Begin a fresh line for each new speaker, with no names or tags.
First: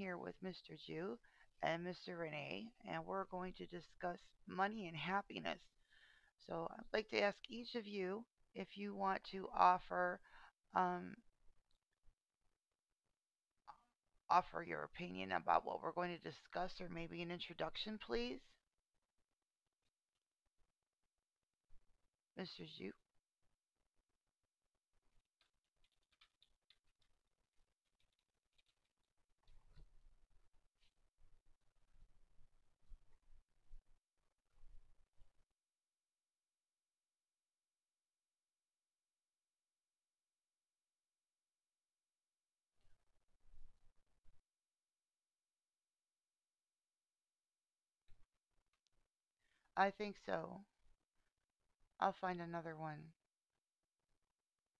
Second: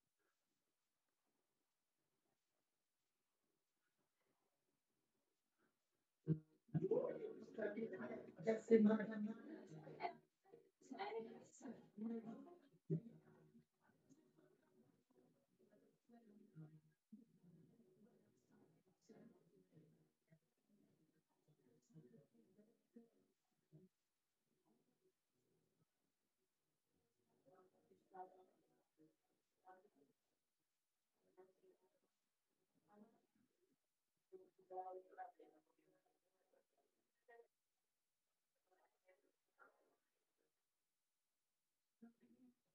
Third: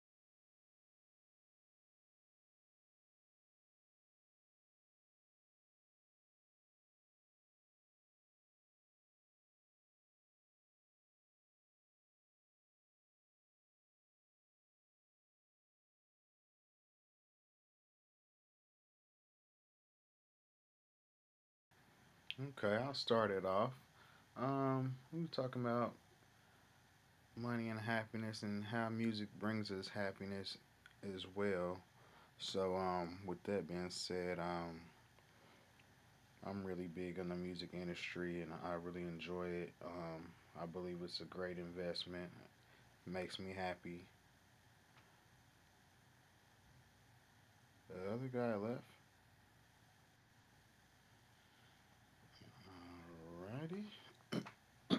here with Mr. Jew and Mr. Renee, and we're going to discuss money and happiness. So I'd like to ask each of you
I got to
if
see
you
my
want
time.
to offer um, offer your opinion about what we're going to discuss, or maybe an introduction, please. Mr.
Okay,
Jew,
I'll start it off. We were talking about money and happiness and how music brings us happiness as well. So, with that being said, I'm really big in the music industry and I really enjoy it. I believe it's a great investment. Makes me happy. The other guy left.
I think so. I'll find another one.
Alrighty.